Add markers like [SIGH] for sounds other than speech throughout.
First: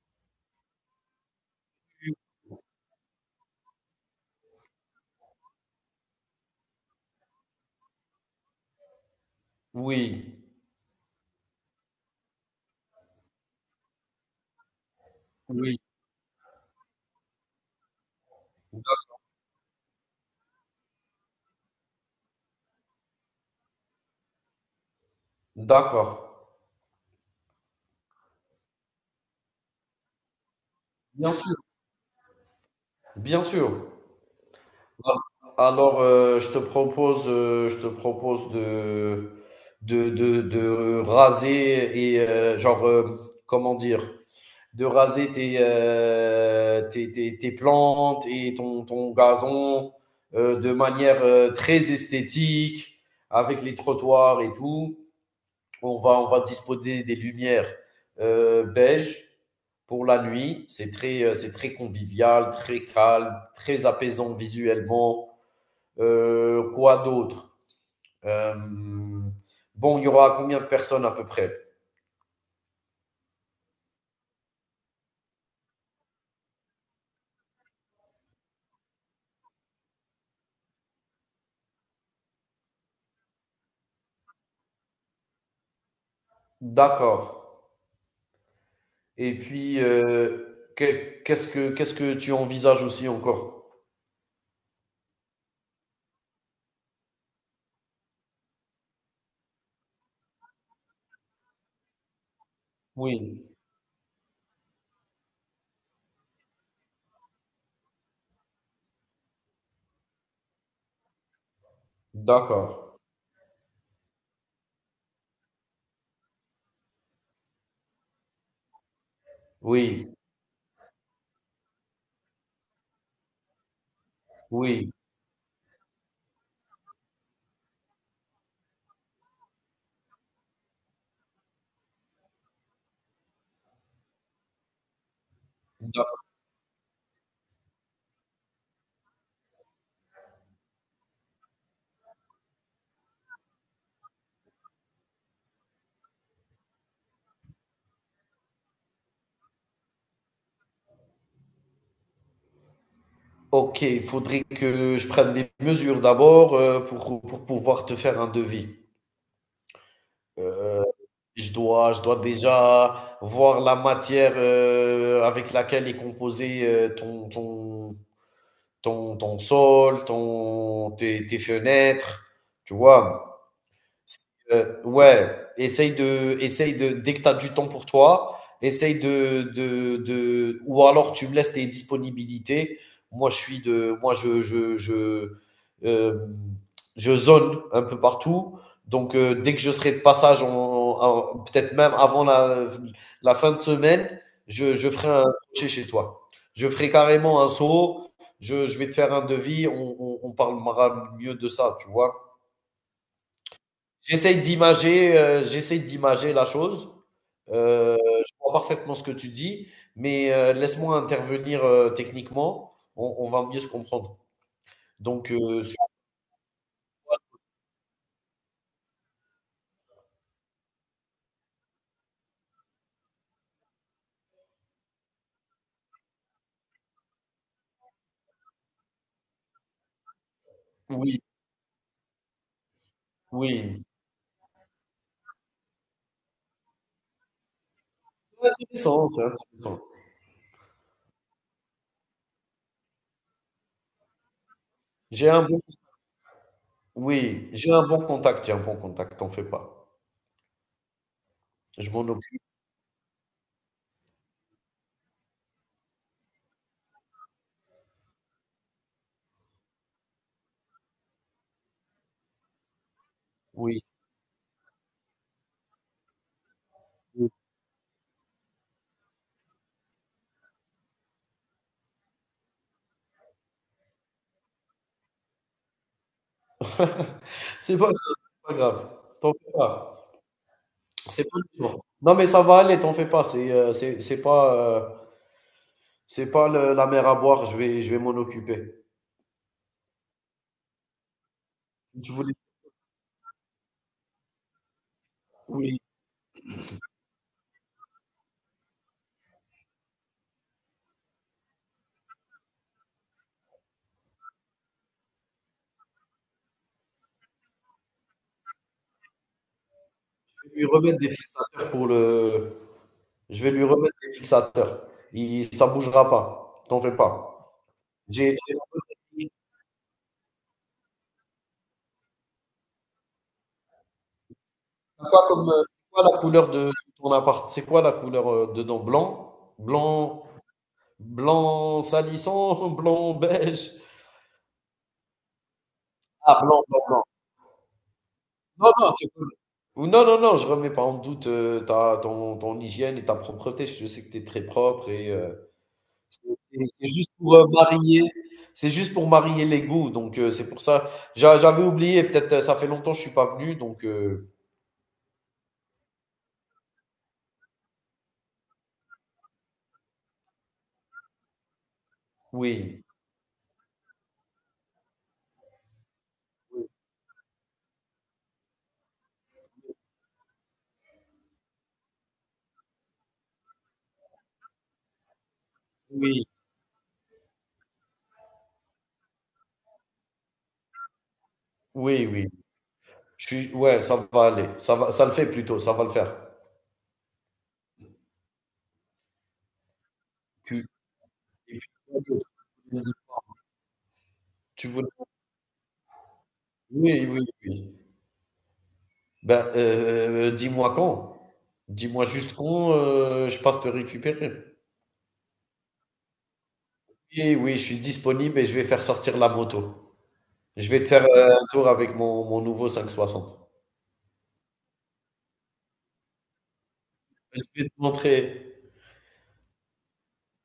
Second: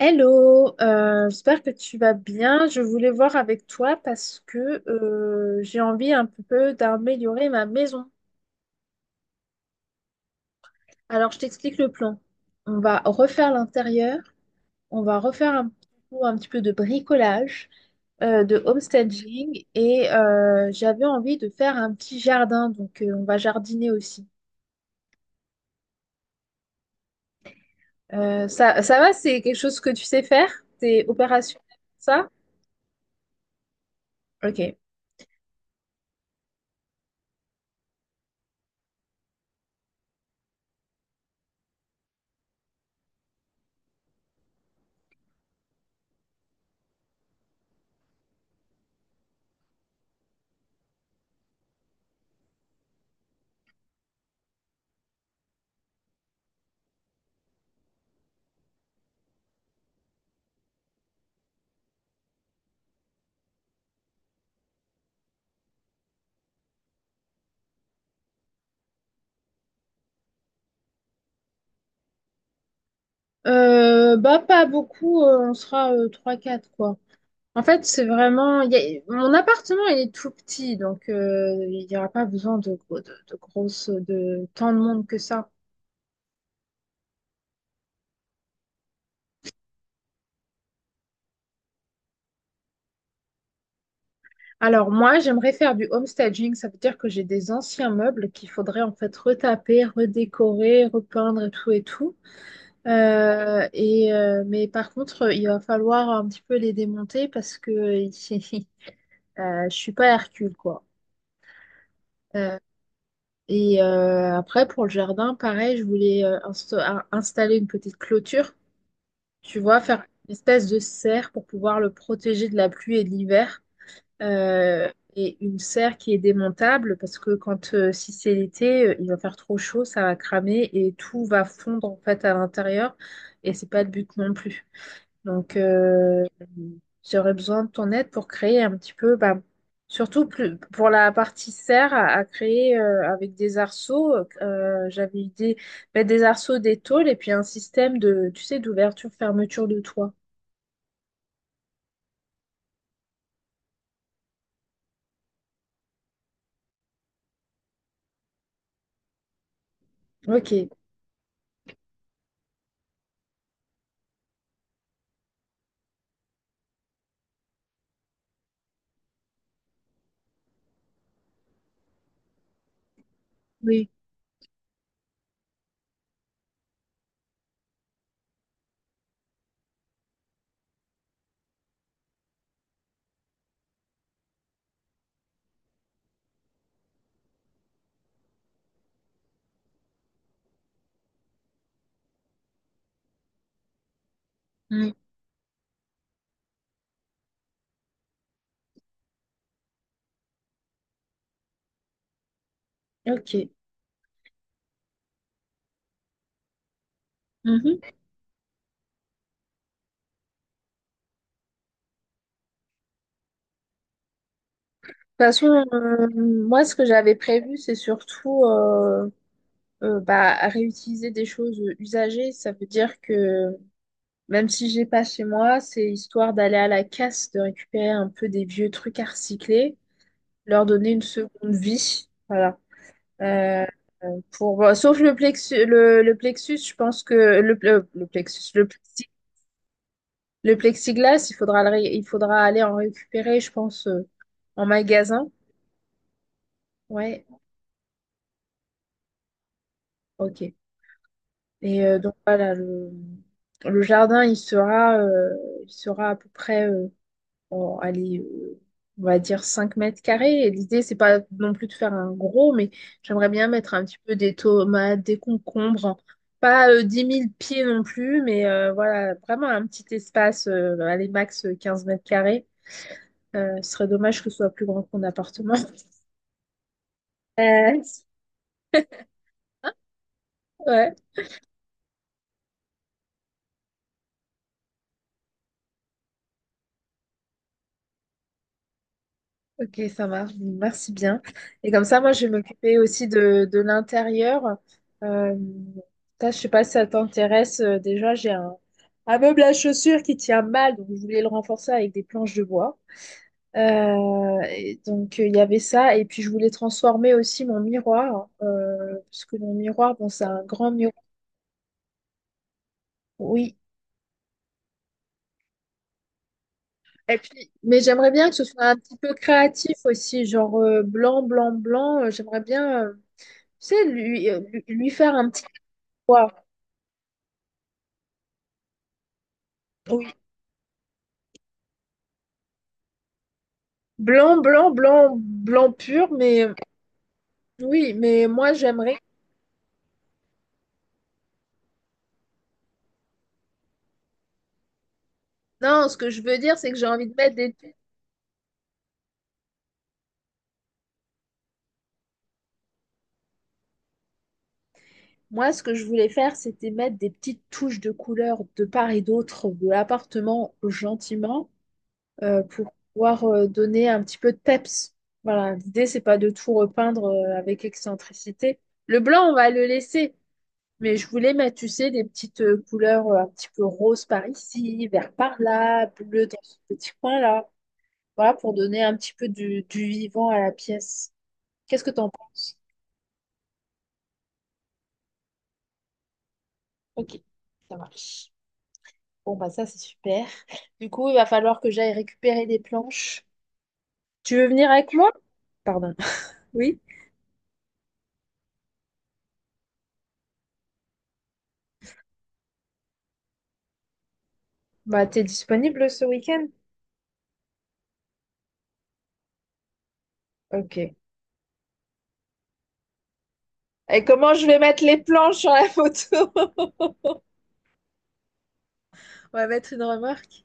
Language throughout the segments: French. Hello, j'espère que tu vas bien. Je voulais voir avec toi parce que j'ai envie un peu d'améliorer ma maison. Oui, Alors, je t'explique le plan. On va refaire l'intérieur, on va refaire un, oui, petit peu un petit peu de bricolage, de homestaging et j'avais envie de faire un petit jardin, donc on va jardiner aussi. d'accord. Ça va, c'est quelque chose que tu sais faire? T'es Bien sûr, opérationnel, ça? bien sûr. Ok. Alors, je te propose de raser et genre, comment dire, de raser tes, tes plantes et ton gazon de manière très esthétique, avec les trottoirs et tout. On va disposer des lumières beige pour la nuit. C'est très convivial, très calme, très apaisant visuellement. Quoi d'autre? Euh, Bon, il y aura combien de personnes à peu près? Bah pas beaucoup, on sera 3-4 quoi. En fait, c'est vraiment mon appartement il est tout petit donc il n'y aura pas besoin de grosses de tant de monde que ça. D'accord. Et puis, qu'est-ce que tu envisages aussi encore? Alors moi, j'aimerais faire du homestaging, ça veut dire que j'ai des anciens meubles qu'il faudrait en fait retaper, redécorer, repeindre et tout et tout. Oui, Mais par contre, il va falloir un petit peu les démonter parce que [LAUGHS] je suis pas Hercule quoi. Euh, d'accord. Et après, pour le jardin, pareil, je voulais installer une petite clôture, tu vois, faire Oui, une espèce de serre pour pouvoir le protéger de la pluie et de l'hiver. Euh, oui. et une serre qui est démontable parce que quand si c'est l'été, il va faire trop chaud, ça va cramer et tout va fondre en fait à l'intérieur. Et c'est pas le but non plus. Donc, D'accord. J'aurais besoin de ton aide pour créer un petit peu, bah, surtout pour la partie serre, à créer avec des arceaux. J'avais idée mettre des arceaux, des tôles et puis un système de, tu sais, d'ouverture-fermeture de toit. Ok, il faudrait que je prenne des mesures d'abord, pour pouvoir te faire un devis. Ok, Heu, je dois déjà voir la matière, avec laquelle est composé, ton sol, ton tes fenêtres, tu vois? oui, Ouais, essaye de, dès que tu as du temps pour toi, essaye de, ou alors tu me laisses tes disponibilités. Moi, euh, je zone un peu partout. Donc, dès que je serai de passage, peut-être même avant la fin de semaine, je oui, ferai un crochet chez toi. Je ferai carrément un saut. Je vais te faire un devis. On parlera mieux de ça, tu vois. ok. J'essaye d'imager la chose. Mhm. De toute Heu, je vois parfaitement ce que tu dis, mais laisse-moi intervenir, techniquement, on va mieux se comprendre. Donc, façon, sur. euh, moi, ce que j'avais prévu, c'est surtout bah, à réutiliser des choses usagées. Ça veut dire que même si j'ai pas chez moi, c'est histoire d'aller à la casse, de récupérer un peu des vieux trucs à recycler, leur donner une Oui, seconde vie. Voilà. Euh, oui, pour... bon, sauf le plexus, je pense que le plexus, le, intéressant, plexi- c'est intéressant. le plexiglas, il faudra, il faudra aller en récupérer, je pense, en magasin. J'ai un bon. Ouais, Oui, j'ai un bon contact, t'en fais pas. ok. Et Je m'en donc occupe, voilà, le jardin, il sera à peu près. En allez, euh, on va dire 5 mètres carrés. Et l'idée, c'est pas non plus de faire un gros, mais j'aimerais bien mettre oui, un petit peu des tomates, des concombres. Hein. Pas 10 oui. 000 pieds non plus, mais voilà, vraiment un petit espace, allez, max 15 mètres carrés. Ce serait dommage que ce soit plus grand que mon appartement. [LAUGHS] Euh, C'est pas grave, t'en fais pas. ouais. C'est pas urgent. Non, mais ça va aller, t'en fais pas, c'est pas, c'est pas le la mer à boire, je vais m'en occuper. Ok, ça marche. Merci bien. Et comme ça, moi, Tu je vais voulais? m'occuper aussi de l'intérieur. Euh, Oui, ça, je sais pas si ça t'intéresse. Déjà, un meuble à chaussures qui tient mal, donc je voulais le renforcer avec des planches de bois. Et donc, il y avait ça. Et puis, je voulais transformer aussi mon miroir, parce que mon miroir, bon, c'est un je vais lui grand miroir. remettre des fixateurs pour le. Je vais Oui. lui remettre des fixateurs. Ça bougera pas. T'en fais Et puis, pas. mais j'aimerais bien J'ai. que ce j'ai- soit un petit peu créatif aussi, genre blanc, blanc, blanc. J'aimerais bien, tu sais, lui C'est faire quoi un petit comme, c'est quoi la waouh, couleur de ton appart? C'est quoi la couleur, dedans? Blanc, oui. blanc, blanc salissant, [LAUGHS] blanc beige. Blanc, blanc, blanc, blanc pur, Ah, mais blanc, blanc, blanc. oui, mais moi Non, non, j'aimerais. Ou non, non, non, je remets pas en doute, ton hygiène et ta propreté. Je sais que tu es très propre. Non, ce que je C'est veux dire, c'est que j'ai c'est envie juste de mettre pour, des. Marier les goûts, donc c'est pour ça. J'avais oublié, peut-être, ça fait longtemps que je suis pas venu, donc. Moi, ce que je voulais faire, c'était mettre des petites touches de couleur de part et d'autre de l'appartement gentiment pour Oui, pouvoir donner un petit peu de peps. Voilà, l'idée, c'est pas de tout repeindre avec excentricité. Le blanc, on va le laisser, mais je voulais mettre, tu sais, des petites couleurs un petit peu rose par ici, vert par là, oui, bleu dans ce petit coin-là. Voilà, pour donner un petit peu du vivant à la pièce. Qu'est-ce que oui, t'en oui. penses? Je suis Ouais, ça va aller, ça le fait plutôt, ça va le faire. Ok, ça marche. Bon, bah ça, c'est super. Tu Du coup, il va Et falloir puis que j'aille quoi d'autre? récupérer des planches. Tu veux Tu venir voulais? avec moi? Pardon. [LAUGHS] Oui. Oui, oui, oui. Ben, dis-moi quand. Dis-moi juste quand, je passe te récupérer. Bah, t'es disponible ce week-end? Oui, oui, je suis disponible et je vais faire sortir la moto. Je vais te Ok. faire, un tour avec mon nouveau 560. Et comment je vais mettre les planches sur la photo? [LAUGHS] On Je vais te montrer. va mettre une remarque.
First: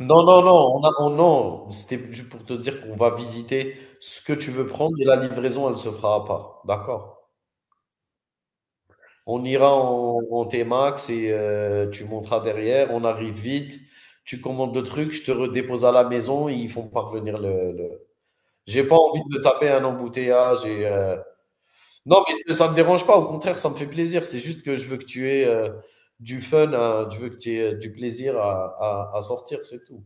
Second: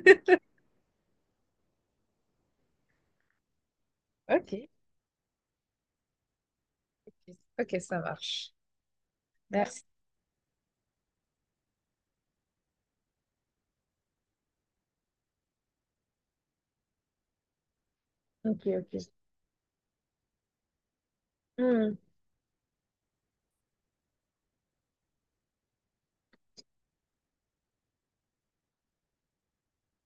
Non, non, non, non. C'était juste pour te dire qu'on va visiter ce que tu veux Ok. prendre et la livraison, elle se fera à part. D'accord? Ok, ok, ça marche. On ira Merci. En T-Max et, tu monteras derrière. On arrive vite. Tu commandes le truc, je te redépose à la maison et ils font parvenir. Ok, J'ai pas ok. envie de me taper un embouteillage. Hmm, Non, mais tu ça me dérange pas, au contraire ça me fait plaisir, c'est juste que je veux que tu aies, je veux que tu aies, du plaisir à sortir, c'est tout.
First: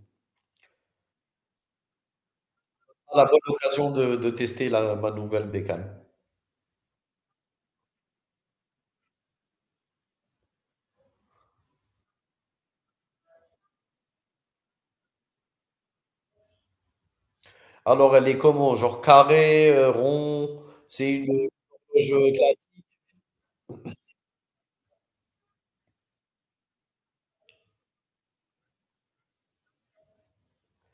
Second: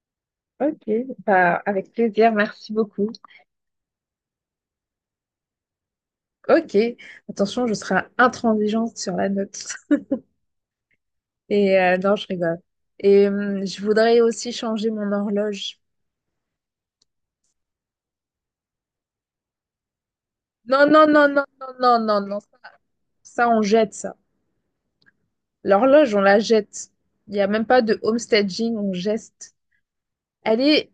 ok, bah, avec plaisir, merci beaucoup. Ah, la bonne occasion de tester la ma nouvelle bécane. Ok, attention, je serai intransigeante sur la note. Et non, je rigole. Et je voudrais aussi changer mon horloge. Alors, elle est comment? Genre carré, rond? Non, non, C'est non, une, non, non, non, non, horloge non. classique? Ça, on jette ça. L'horloge, on la jette. Il n'y a même pas de homestaging, on geste. Elle est...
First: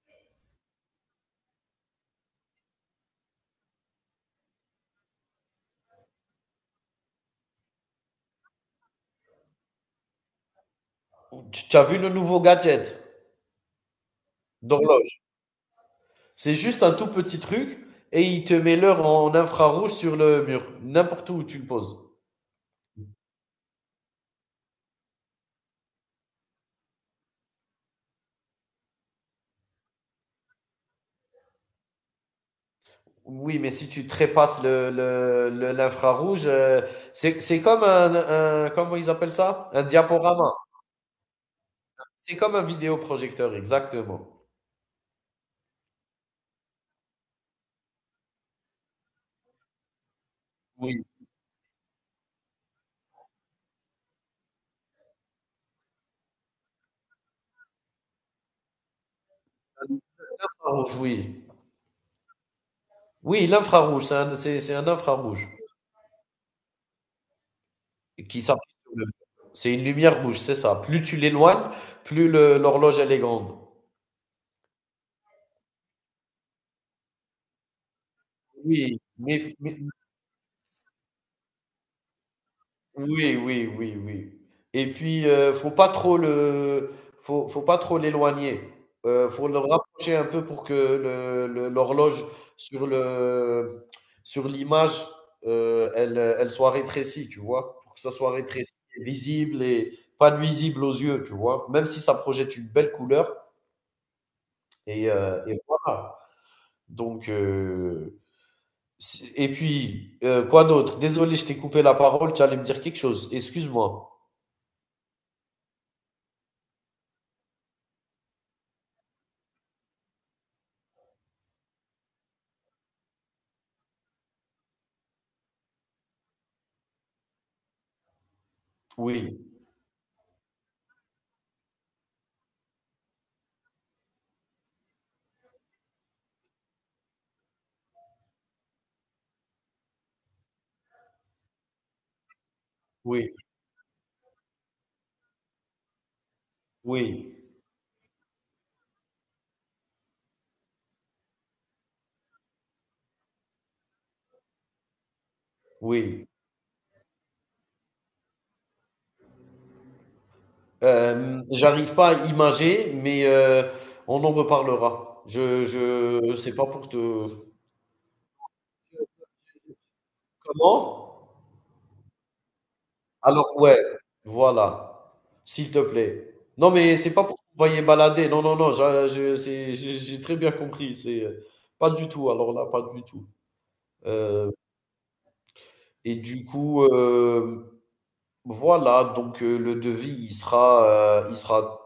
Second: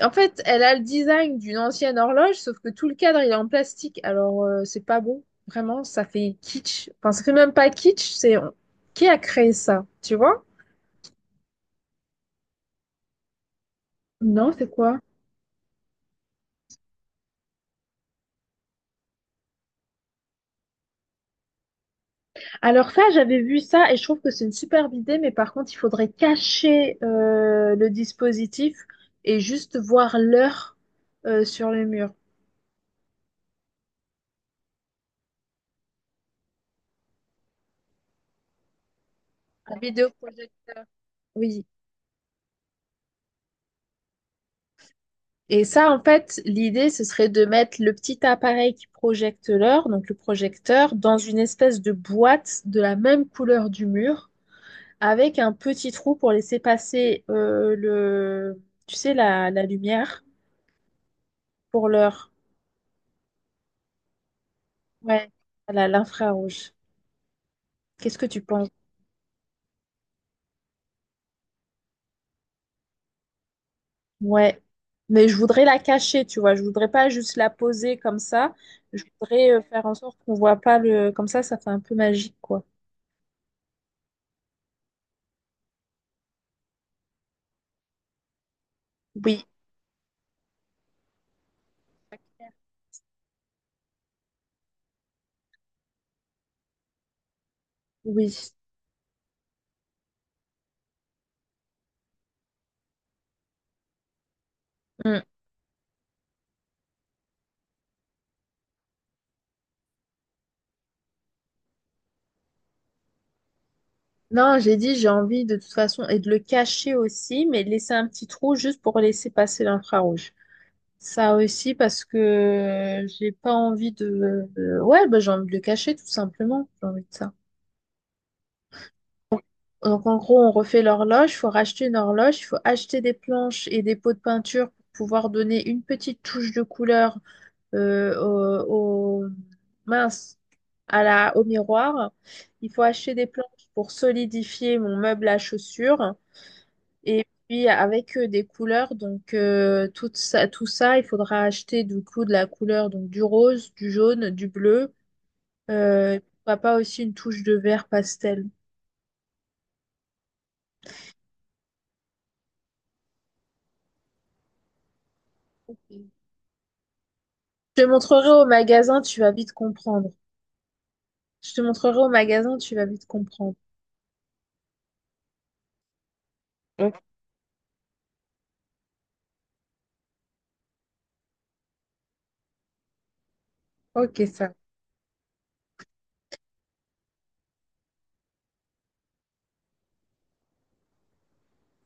En fait, elle a le design d'une ancienne horloge, sauf que tout le cadre, il est en plastique. Alors, c'est pas bon. Vraiment, ça fait kitsch. Enfin, ça fait même pas kitsch, c'est... Qui a créé ça? Tu vois? Tu as vu le nouveau gadget Non, c'est quoi? d'horloge? C'est juste un tout petit truc et il te met l'heure en infrarouge sur le mur, n'importe où tu le poses. Alors ça, j'avais vu ça et je trouve que c'est une superbe idée, mais par contre, il faudrait cacher le dispositif et juste voir l'heure sur le mur. Oui, mais si tu trépasses le l'infrarouge, c'est comme un, comment ils appellent ça? Un Un diaporama. vidéoprojecteur. Oui. C'est comme un vidéoprojecteur, exactement. Et ça, en fait, l'idée, ce serait de mettre le petit appareil qui projette l'heure, donc le projecteur, Oui, dans une espèce de boîte de la même couleur du mur, avec un petit trou pour laisser passer tu sais, la un lumière infrarouge, oui. pour l'heure. Oui, l'infrarouge, c'est un Ouais, infrarouge voilà, l'infrarouge. Qu'est-ce que tu qui penses? s'applique sur le c'est une lumière rouge, c'est ça. Plus tu l'éloignes, plus le l'horloge elle est grande. Ouais, mais je voudrais la cacher, tu vois. Je voudrais pas juste la poser comme ça. Oui, Je voudrais mais mais faire en sorte qu'on voit pas le. Comme ça fait un peu magique, quoi. Oui, oui, oui, oui. Et puis, faut pas trop l'éloigner. Heu, Oui, faut le rapprocher un peu pour que le l'horloge sur le sur l'image, elle soit rétrécie, tu vois? Pour que ça soit oui. rétréci et visible et pas nuisible aux yeux, tu vois? Même si ça projette une belle couleur et Mm. heu et voilà. Donc si et puis, quoi d'autre? Désolé, je t'ai coupé la parole, tu allais me dire quelque chose? Excuse-moi. Non, j'ai dit, j'ai envie de toute façon et de le cacher aussi, mais de laisser un petit trou juste pour laisser passer l'infrarouge. Ça aussi parce que j'ai pas envie ouais, bah, j'ai envie de le cacher tout simplement. J'ai envie de ça. Oui. Donc, en gros, on refait l'horloge, il faut racheter une horloge, il faut acheter des planches et des pots de peinture pour pouvoir donner une petite touche de couleur euh, au, au- mince, au miroir. Il faut acheter des Oui, planches pour solidifier mon meuble à chaussures et oui, puis avec des couleurs. Donc, tout ça, il faudra acheter du coup de la couleur donc du rose, du jaune, du bleu. Et oui. pourquoi pas aussi une touche de vert pastel. J'arrive pas à imager, mais, on en reparlera. Ok. Je C'est pas pour te. Je te montrerai au magasin, tu vas vite comprendre. Comment? Je te montrerai au magasin, tu vas vite Alors, comprendre. ouais, voilà. S'il te plaît. Non, mais Ok. c'est pas pour t'envoyer balader. Non, non, non, j'ai très bien compris. C'est, pas du tout. Alors là, pas du tout. Ok, Euh, ça. et du coup, voilà. Donc, le devis,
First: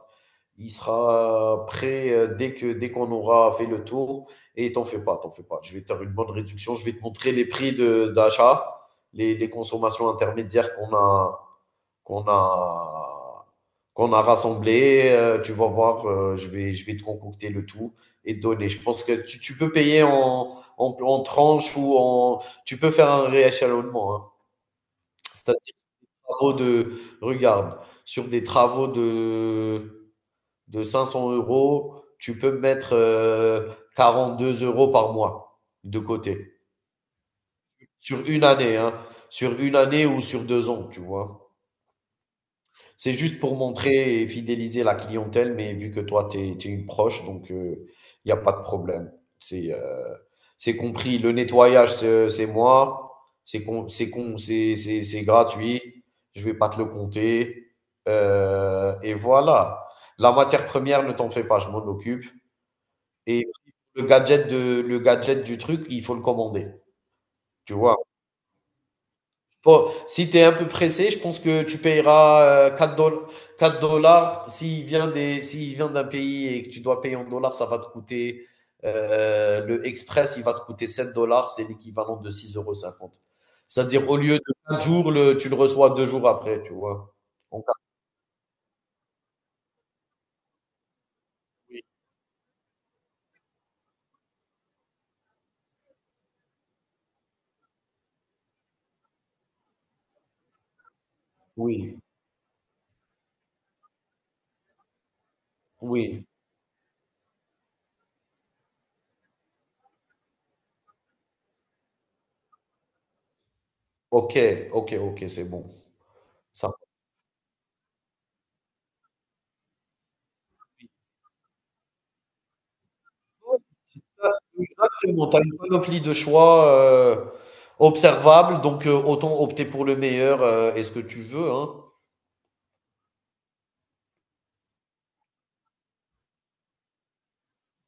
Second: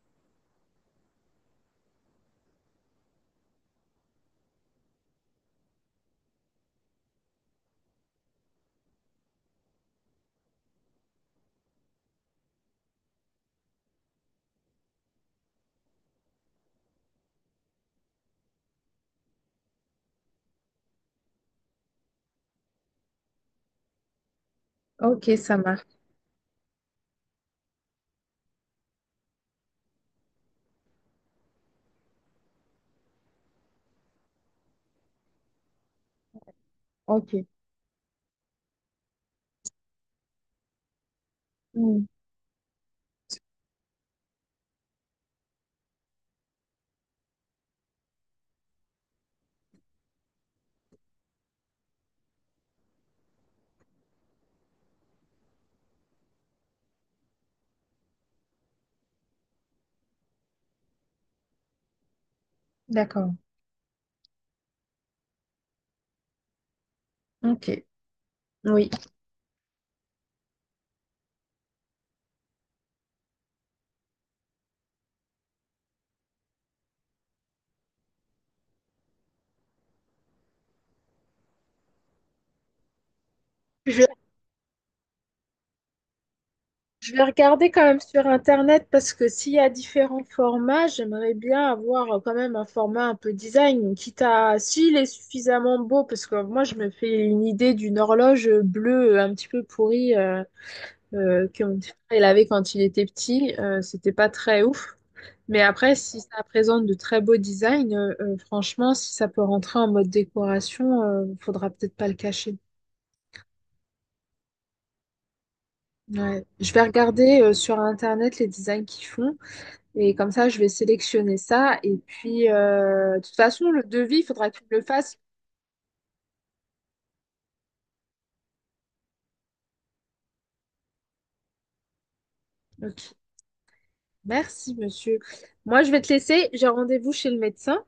il sera prêt, dès qu'on aura fait le tour. Et t'en fais pas, t'en fais pas. Je vais te faire une bonne réduction. Je vais te montrer les prix d'achat, les consommations intermédiaires qu'on a qu'on a rassemblées. Tu vas voir, je vais te concocter le tout et te donner. Je pense que tu peux payer en tranches ou en tu peux faire un rééchelonnement, hein. Ok, ça C'est-à-dire marche. travaux de regarde sur des travaux de 500 euros, tu peux mettre, 42 € par mois de côté. Ok. Sur une année, hein. Sur une année ou sur 2 ans, tu vois. Hmm, C'est juste pour montrer et fidéliser la clientèle, mais vu que toi, tu es, une proche, donc il n'y a pas de problème. C'est euh, c'est compris. Le nettoyage, c'est moi. C'est con- c'est con- c'est gratuit. Je vais pas te le compter. Et voilà. La matière première, ne t'en fais pas, je m'en occupe. d'accord. Et le gadget du truc, il faut le commander, tu Ok. vois? Oui. Bon, si tu es un peu pressé, je pense que tu payeras, 4 $ s'il vient des s'il vient d'un pays et que tu dois payer en dollars, ça va te coûter, le express, il va te coûter 7 dollars, c'est l'équivalent de six euros cinquante. Je, C'est-à-dire au lieu de 4 jours, le tu le reçois 2 jours après, tu je vois? vais En regarder 4. quand même sur Internet parce que s'il y a différents formats, j'aimerais bien avoir quand même un format un peu design, quitte à s'il est suffisamment beau, parce que moi je me fais une idée d'une horloge bleue un petit peu pourrie. Que mon petit Oui, frère il avait quand il était petit, c'était pas très ouf. Mais après, si oui. ça présente de très beaux designs, franchement, si ça peut rentrer en mode décoration, faudra peut-être pas le cacher. OK, OK, OK, c'est bon. Ouais. Ça. Je vais regarder sur Internet les designs qu'ils font et comme ça, je vais sélectionner ça. Et puis, de toute façon, le devis, il faudra que tu me le fasses. Exactement, tu as une panoplie de choix, observables, donc, autant opter pour le meilleur, et ce que tu veux, hein. Ok. Merci, monsieur. Moi, je vais te laisser. J'ai rendez-vous chez le médecin.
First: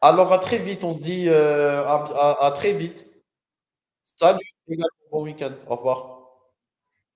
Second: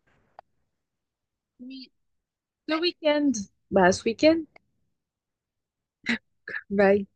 Alors, à très vite, on se dit, Oui, à très ce vite. week-end. Bah, ce week-end. Salut, et bon week-end. Au revoir. Bye.